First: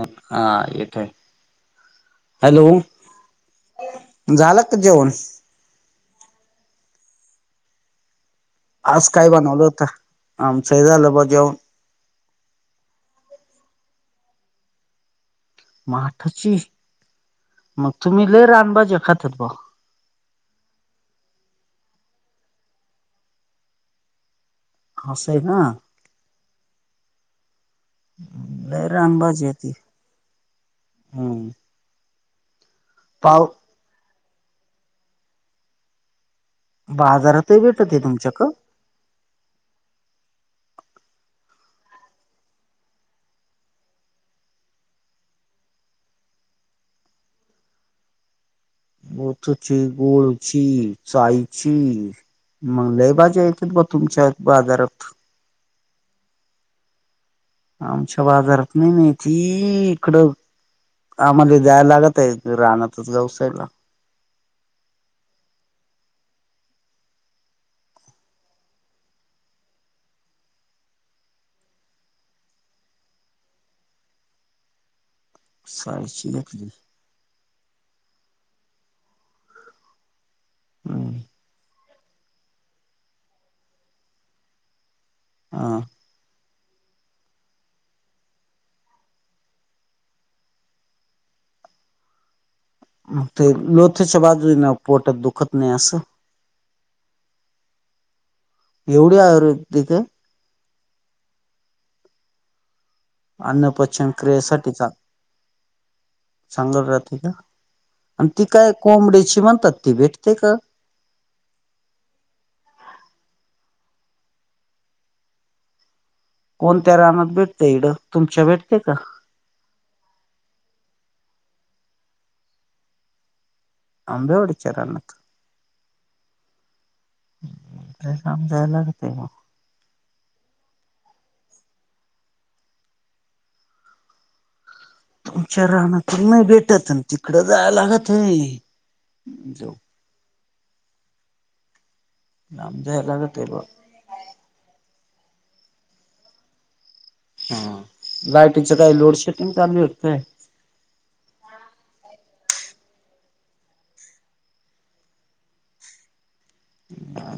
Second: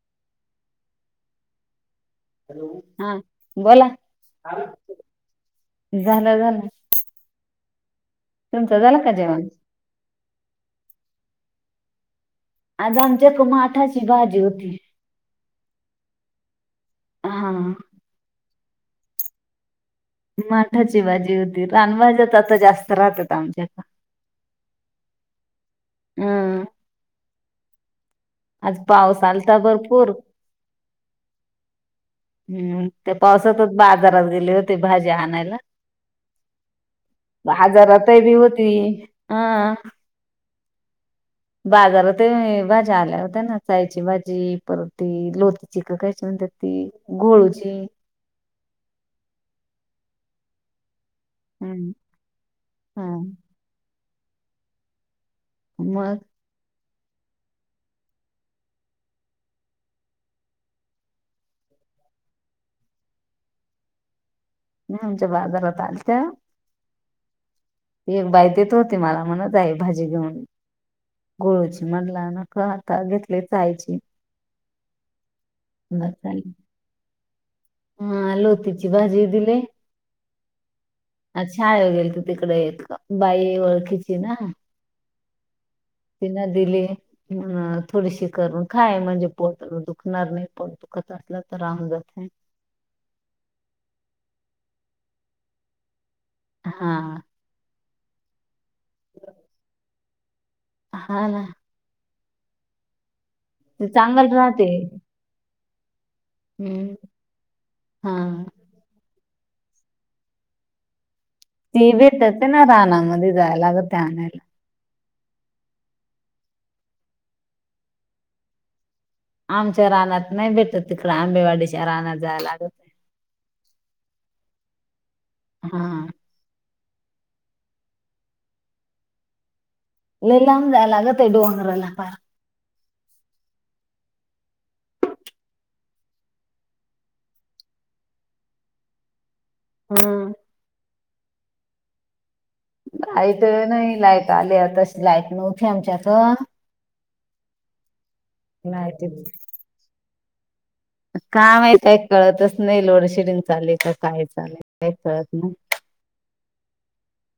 आ आ येतोय. हॅलो, हा बोला झालं का जेवण. झालं झालं. तुमचं झालं आज का काय जेवण बनवलं होत? आमचं हे झालं बघ जेवण. आज आमच्यात माठाची भाजी होती. माठाची, हा मग तुम्ही लय रानभाज्या खातात बा. माठाची भाजी होती रान भाज्यात आता जास्त राहतात आमच्या. अस ना. हम्म. आज लय पाऊस रानभाजी आहे आलता ती भरपूर. हम्म हम्म त्या पाव पावसातच बाजारात गेले होते भाजी आणायला. बाजारातही भेटते बाजारातही तुमच्याक होती. हा बाजारात भाज्या आल्या. नसायची भाजी परत ती लोक चिक कयची म्हणतात ती गोळूची. बथची, गोळची, हम्म साईची मग हा लय भाज्या येतात बघ. तुमच्या बाजारात. मग. आमच्या बाजारात नाही माती, इकडं. आम्हाला द्यायला लागतय राहनाच गावसाईला. मी तुमच्या बाजारात आलत्या. ती एक बाय देत होती मला म्हणत आहे भाजी घेऊन. गोळूची म्हटला नक आता घेतली चायची. बर सारश एक चालेल. दि. हा लोतीची भाजी दिलेय, हम्म, छाळे गेलत. तिकडे एक बाई ओळखीची ना. हां. तिन दिली, अ थोडीशी करून खाय म्हणजे पोटात दुखणार नाही पोट. दत असला तर राण जाते. ते लोथच्या भाजी ना पोटत दुखत नाही असं. हा. एवढी आयुर्वेदिक हा ना. अन्न ते पचन चांगल राहते क्रियेसाठी चां चांगल हम्म राहते का, हा आणि ती काय कोंबडी्याची म्हणतात ती भेटते का. ते भेटत पण नय रानामध्ये जायला लागत ते आणायला. कोणत्या रानात भेटते? तुमच्या भेटते का? आमच्या रानात नाही भेटत तिकड आंबेवाडीच्या रानात जायला लागत. आंबेवाडी च्या रानात. हा. ते काम जाय लागते का. लय लाम जायाय लागत डोंगरला प [unintelligible] तुमच्या रानातून नाही भेटत तिकडं जायाय लागतय. हम्म. लांब जायला लागत लाईट आहे बा नाही लाईट आली तशी लाईट नव्हती आमच्यात. हा लाइटीचं काही नाही लोड शेडिंग चालू होत? काय माहीत कळतच नाही लोडशेडिंग चाले का काय चालय काही कळत नाही.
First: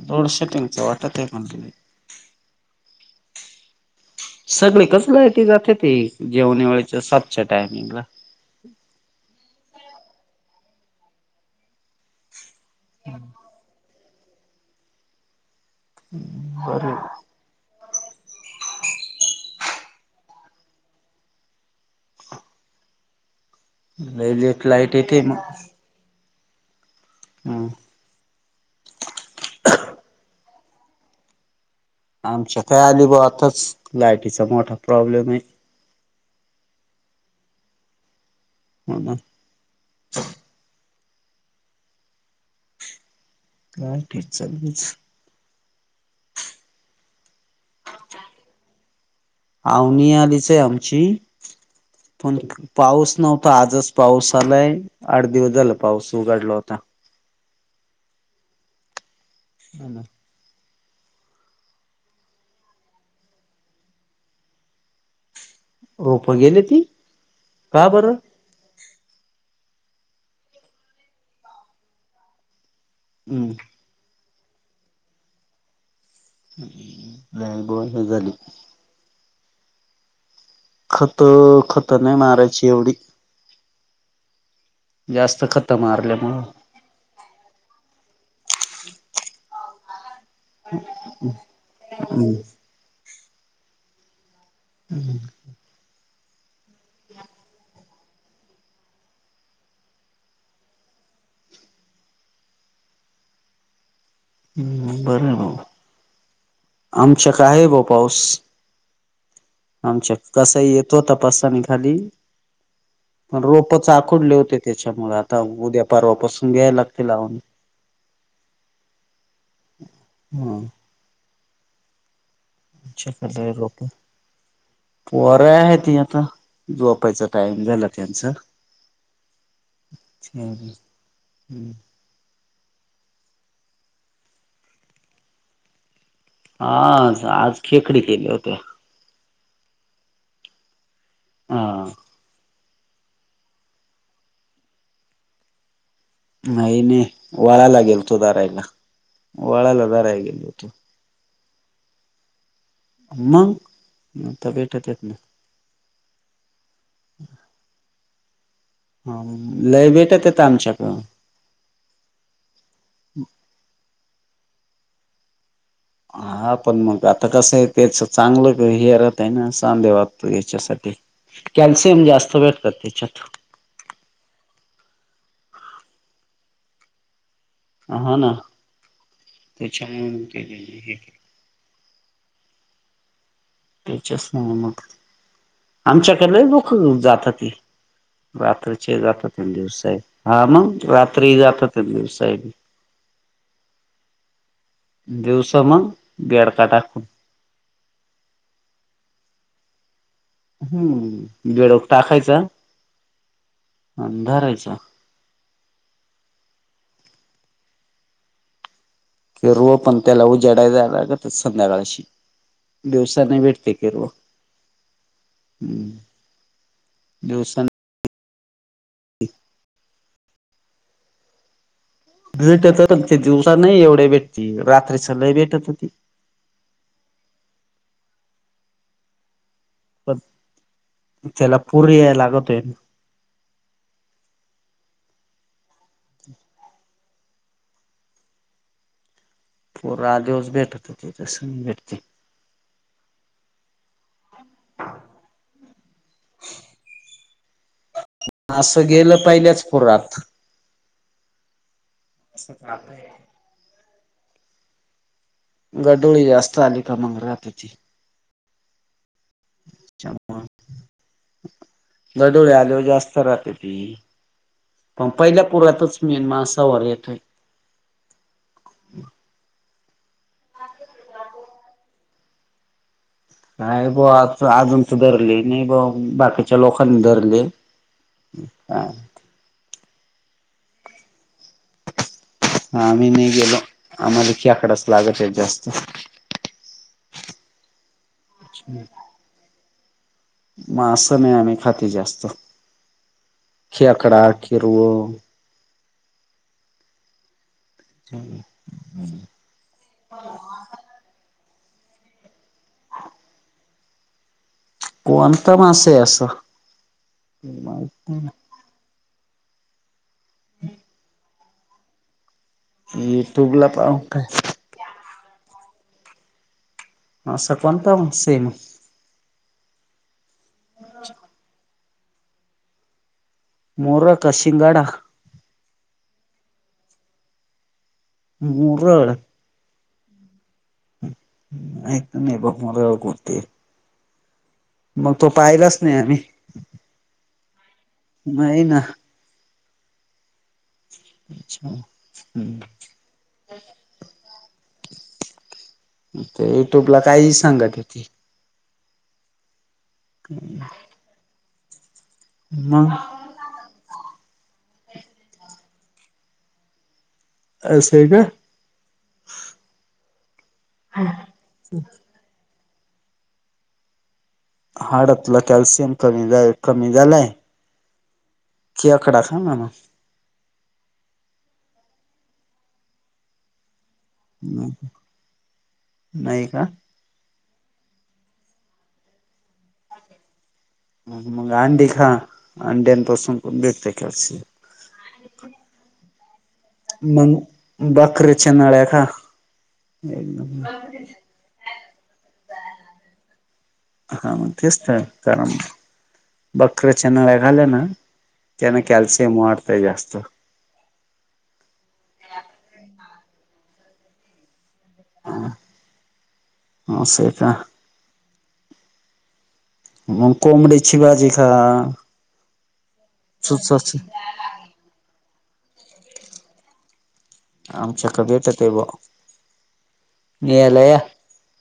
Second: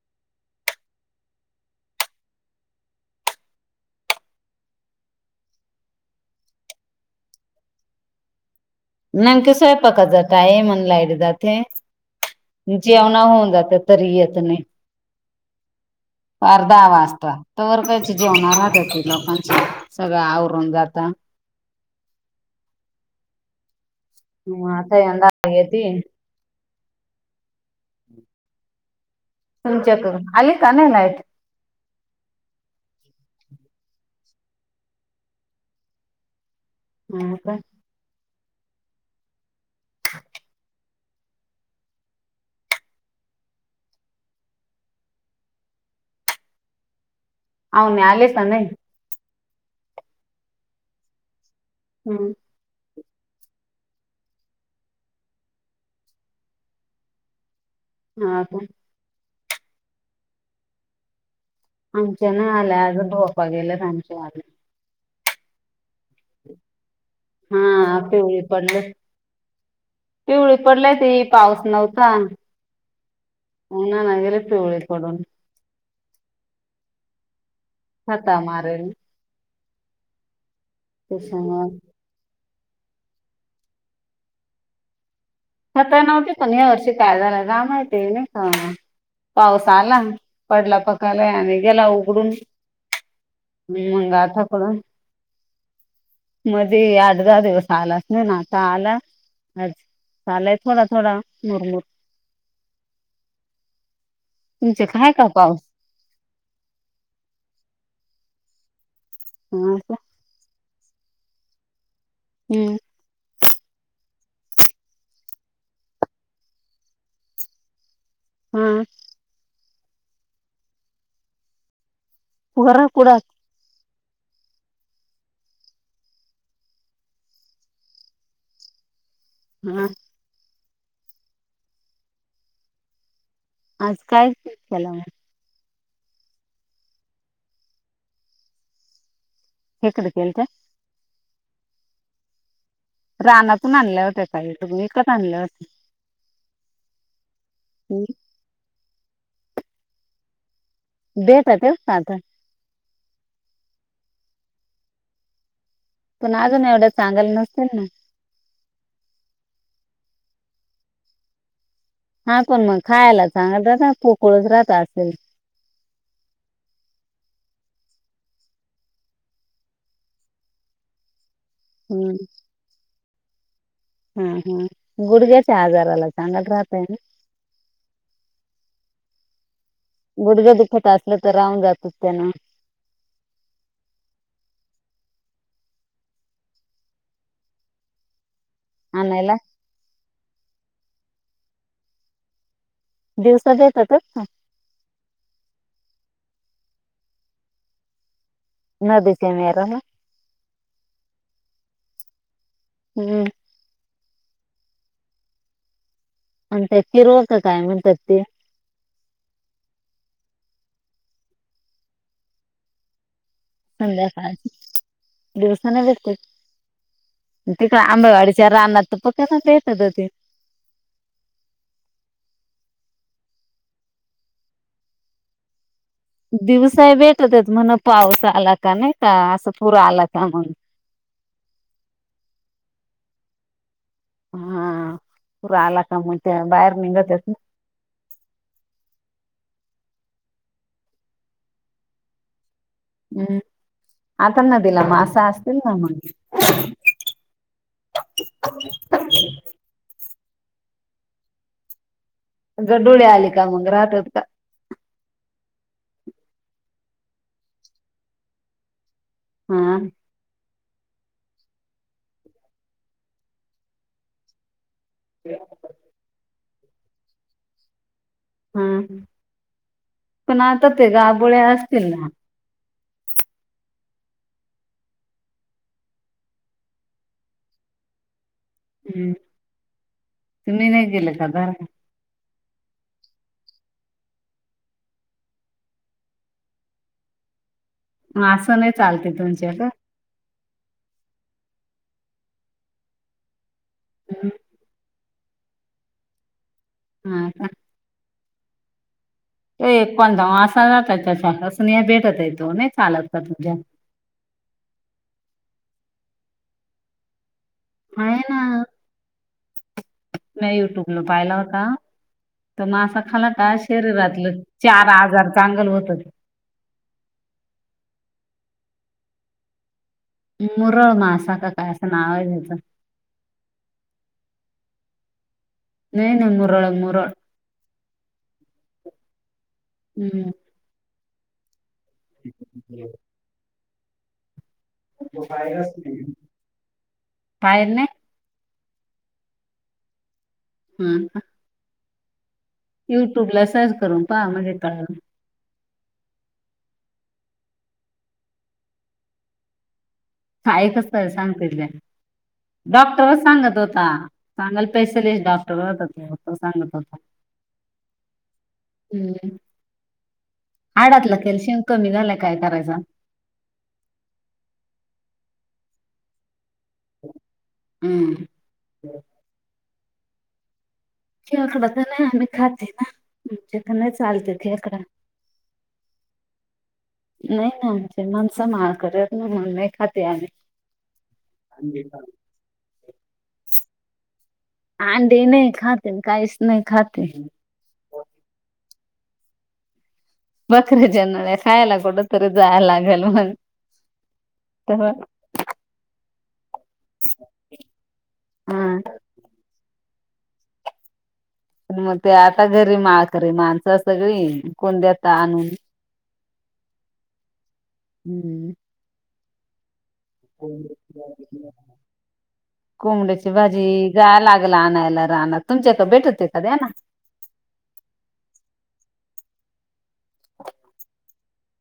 लोडशडिंगच वाटत आहे मला. सगळे कसला आहे त जातेत जेवणा वेळेच्या सातच्या टायमिंगला. नेमकं स्वयंपाकाचा टाईम आणि लाईट जाते. जेवणा होऊन जाते तरी येत नाही आठ, दहा बरं वाजता तवर घरचे जेवण राहत्याती लोकांचे सगळं आवरून जाता नाहीले फ् लाईट येते मग ते हम हम् तमच्याक अली कनलायत आमच्या का अली भावातच लायटीचा मोठा प्रॉब्लेम आहे हा का हो ना ह ठीक चालच अवनी आले का नाही? आवनी आलीच आहे आमची हम्म पण पाऊस नव्हता आजच पाऊस आलाय आठ दिवस झाला पाऊस उघडला होता हा का ह ना आमच्या ना आल्या अजून पप्पा गेल्या आमच्या आले रोप गेले ती हा का बरं आपे पणलं पिवळी पडलय ते पाऊस नव्हता हम् हो ना नाही गेले पिवळी पडून ए बोल खता मारेल खत, त्याच्यामुळं खत नाही मारायची एवढी जास्त खत छाता मारले नव्हती म्हणून पण या वर्षी काय झाला काय माहिती नई का पाऊस आला पडला पकायला आणि गेला उघडून मंग आताकडून हम मध्ये अठ, दहा दिवस आलाच नई ना आता आला आज आलाय थोडा, थोडा मुरमुर तुमचे हम् काय का बरं भाऊ पाऊस आमच्या कड हाई भाऊ पाऊस हा का आमच्या कस येतो तपासामी खाली हम्म रोपच आखडले होते त्याच्यामूळ आता उद्या पारवापासून घ्यायला लागते लावून [unintelligible] हा हम पोरं कुडात अच्छा रोक पोर आहे त आता जोपायचा टाइम झाला त्यांचा [unintelligible] हा हम् हम्म आज काय चला हा आज खेकडी केले होते खेकडे केलते हां रानातून आणल्या होत्या काही तुम इकत आणल्या होत? नाही, नाही वळाला गेलतो दारायला वळाला दारायला गेलो होतो देट तेव काता मगता भेटत येत ना पण अजून एवढ्या चांगायला नसेल ना ह लय भेटत येत आमच्याकडन हा पण मग खायला चांगल रातना पोकळच राहता असेल. हा पण मग आता कसं आहे त्याच चांगलं हेरत आहे ना सांधे वागतो याच्यासाठी. कॅल्शियम हम्म, जास्त भेटतात त्याच्यात. हा हा गुडग्याचे आजारला चांगल राहताय ना. हा ना ते छान गुडघे दुखत हे. असलं [unintelligible] तर राहून जातच त्यांना. त्याच्याच मुळ मग. आमच्याकडलं लय लोकं जातात रात. दप आणायला दिवस आहे हा मग राात्री दपन दिवस आहे. [unintelligible] दिवसात येतातच ना.? दिवस मग बेडका टाकुन. न दिसे मेराना. हम्म बेडुक टाकायचां. हम.. अन भरायचा. अ ते फिरवचं काय म्हणतात ते? रो पण त्याला उजेडायला लागत संध्याकाळशी दिवसाने भेट संध्याकाळ दिवसा नय भेटते दिवसाने त काय आंबेवाडीच्या राहना त प कसा भेटत होती [unintelligible] भेटत ते दिवसा नाही एवढ्या भेटती रात्री च लयी भेटत होती. दिवसाय भेटतच म्हण पाऊस आला का नाही का असं पुर आला का मग. तेला पुर याय लागतोय. हा पुूर आला का मग त्या बाहेर निघतस ना. पूरा दिवस भेटत ते तस भेटते. हम्म आता नदिला मास असं असतील ना मग.? असं गेलं पहिल्याच पुरात. त्यां डोळे आले का मग राहतात का.? गडोळी जास्त आली का मग रातची. हा. गडोळे आल्यावर जास्त राहते ती. पण पहिल्या पुरातच मेन मासा वर येतोय. हा ह पण आता ते गाबोळे्या असतील ना. नाही ब आज अजूनच धरले नाही बा बाकीच्या लोकांनी धरले. [inaudible] हम्म तुम्ही नाही गेलं का धरायला.? हा आम्ही नाही गेलो आम्हाला खेकडाच लागत आहेत जास्त. मास नाही चालते तुमच्या का.? मास नाही आम्ही खाती जास्त खिकडा हिरव. हा. ह् हम्. [inaudible] ते एक पणध जात त्याच्यासूनि भेटत येतो नाही चालत का तुझ्या. [unintelligible] कोणता मास आहे असं.? आहे ना मी युट्यूबला पाहिला होता तर मग असा ना खाला का युट्यूबला पाहून शरीरातलं. काय चार हजार चांगल होतच. असा कोणता मासाये मग?. मुरळ मासा का काय असं नाव आहे त्याचं. मोरक का शिंगडा.? नाही नाही मुरोळं मुरोळं. गुरळ. हू! [unintelligible] म तो पाहिलाच नही आम्ही पायल नाही नही ना. हं अच्छा हूं. युट्यूब ला सर्च करून पहा म्हणजे कळल. ते युट्यूबला काही सांगत्या ते. काय कस सांगतील त्या मग डॉक्टर च सांगत होत हा कानल स्पेशलिस्ट डॉक्टर होता, तो सांगत होता. अस आहे का? हं हाडातल कॅल्शियम कमी झाल काय करायचा? हाडातलं कॅल्शियम कमी झाय, कमी झालाय. हू! खेकडा खाना म. खेकडा त नही आम्ही खाती ना. आमच्याक नही चालतं खेकडा. मग नाही का नही ना आमचे माणसं माळकरी आहेत ना, म्हणु नाही खाती आम्ही. मग अंडे खा अंड्यानपासून पण भेटतय कॅल्शियम. अंडे नही खातन कायस मंग बकरीच्या नळ्या खा. एकदम बकरीेच्या नळ्या खायला, कुठं तरी जायला लागल मंग हा मग तेच त कारण, बकऱ्या च्या नळ्या खाल्या ना त्याने हा कॅल्शिअम वाढतय जास्त. अन मं ते आता घरी माळकरी माणसं सगळी, कोण देतं आणून. आस हे का. ह [inaudible] मग कोंबडीची भाजी खा कोबंड्याची भाजी सुचाची जाया लाग ल आणायला रानात, तुमच्याक भेट ती त दया ना. आमच्याक भेटत बॉ नेयाला या.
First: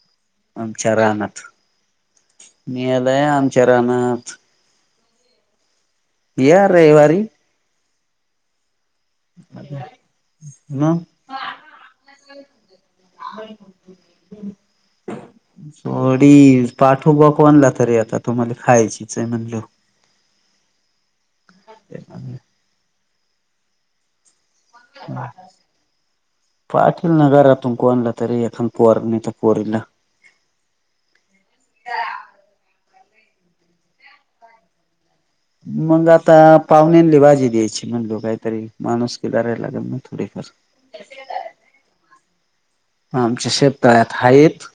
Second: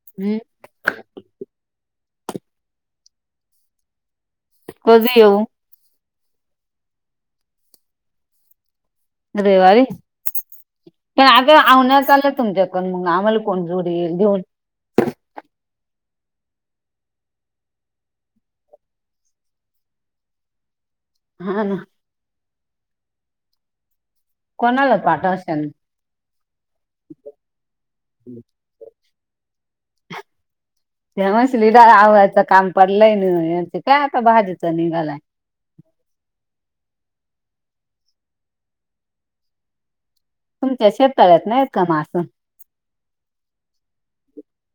[inaudible] आमच्या रानात, नेयाला या आमच्या रानात. कधी येऊ? या रयीवारी. रयीवारी? मग तं आग आवण्या चालय तुमच्याकुण, मग आम्हाला कोण जोडी घेऊन जोडी पाठु बा कोणला तरी, आता तुम्हाला खायचीच हे म्हणल्याव. हा ना. कोणाला पाठवशाल. पाठील ना घरातून कोणला तरी एखान. पोर नाही त पोरीला. ते म्हणशील इथं आवायचं काम पडलंय न यांच काय आता भाजीच निघालाय. मंग आता पाहुण्यांले भाजी द्यायची म्हणल्याव काहीतरी माणूसकी धरायला लागल ना. थोडीफार. तुमच्या शेततळ्यात नाहीहेत का मास? आमच्या शेतताळ्यात आहेत.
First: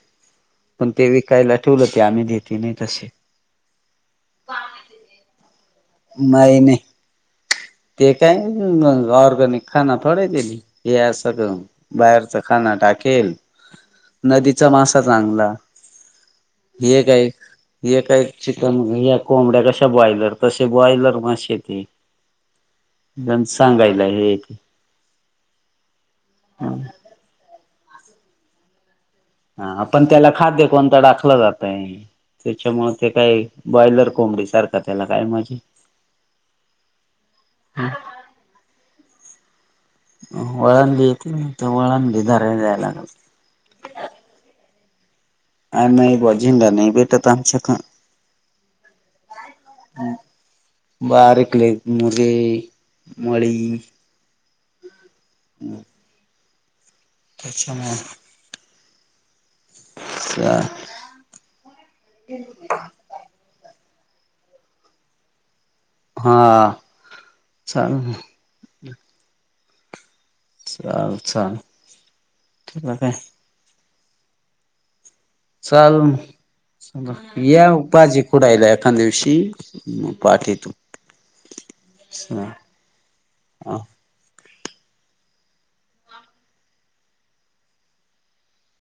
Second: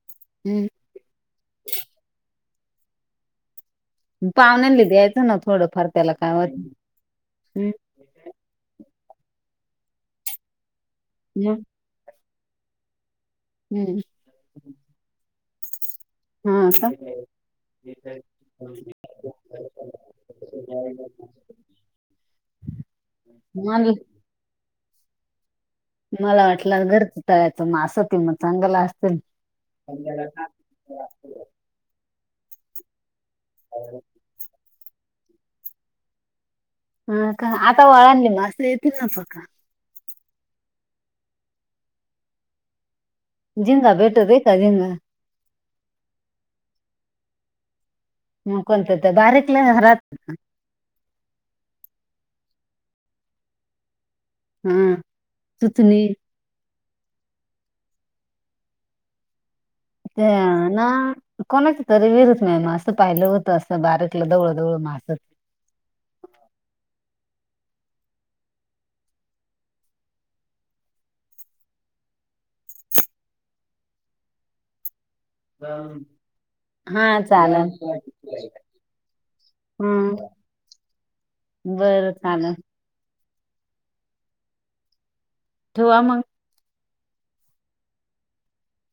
हूं! पण ते विकायला ठुवलं ते आम्ही देती नाही तसे. पाहुण्या न ले दयायचं ना थोडं फार त्याला काय वत. नाही नाही ते काय ऑर्गनिक खाना थोड हे आ सगळ. मग बाहेरच खाना टाकेल. हूं! नदीचा मासा चांगला. हा का? ए का एक चिकन या कोंबड्या कशा बॉयलर तशी बॉयलर माशे ती. [unintelligible] [inaudible] जण मला सांगायला हे ते मला वाटलं घरच टायचं मग असं तेि मग चांगलं असतील. हा पण त्याला खाद्य कोणतं टाकलं जात आहे? त्याच्यामुळे ते काय बॉयलर कोंबडी सारखा त्याला काय मजा. हा का आता वळांनी मासे येतील ना पका? वळंदी येते तर वळंदी रा जायला लागते. जिंदा भेटत बेता जिंद? ह नाही बजेंडा नाही ब एट तर आमच्याछ [unintelligible] न कोतते बारी कला ह [unintelligible] बारीक ले मुगे मळी हा सुथणी त्याच्या [inaudible] [unintelligible] द्या ना. कोणाच तरी विहिरीत नाही मास असं पाहिलं होतं असं बारकला जवळं जवळं मासं. हा चाल. चाल चालल मग काय? चालल. हा या चालेल भाजी खुडायला एका दिवशी हा पाटी' बरं चालं. ह [unintelligible] [inaudible] धुवा मग.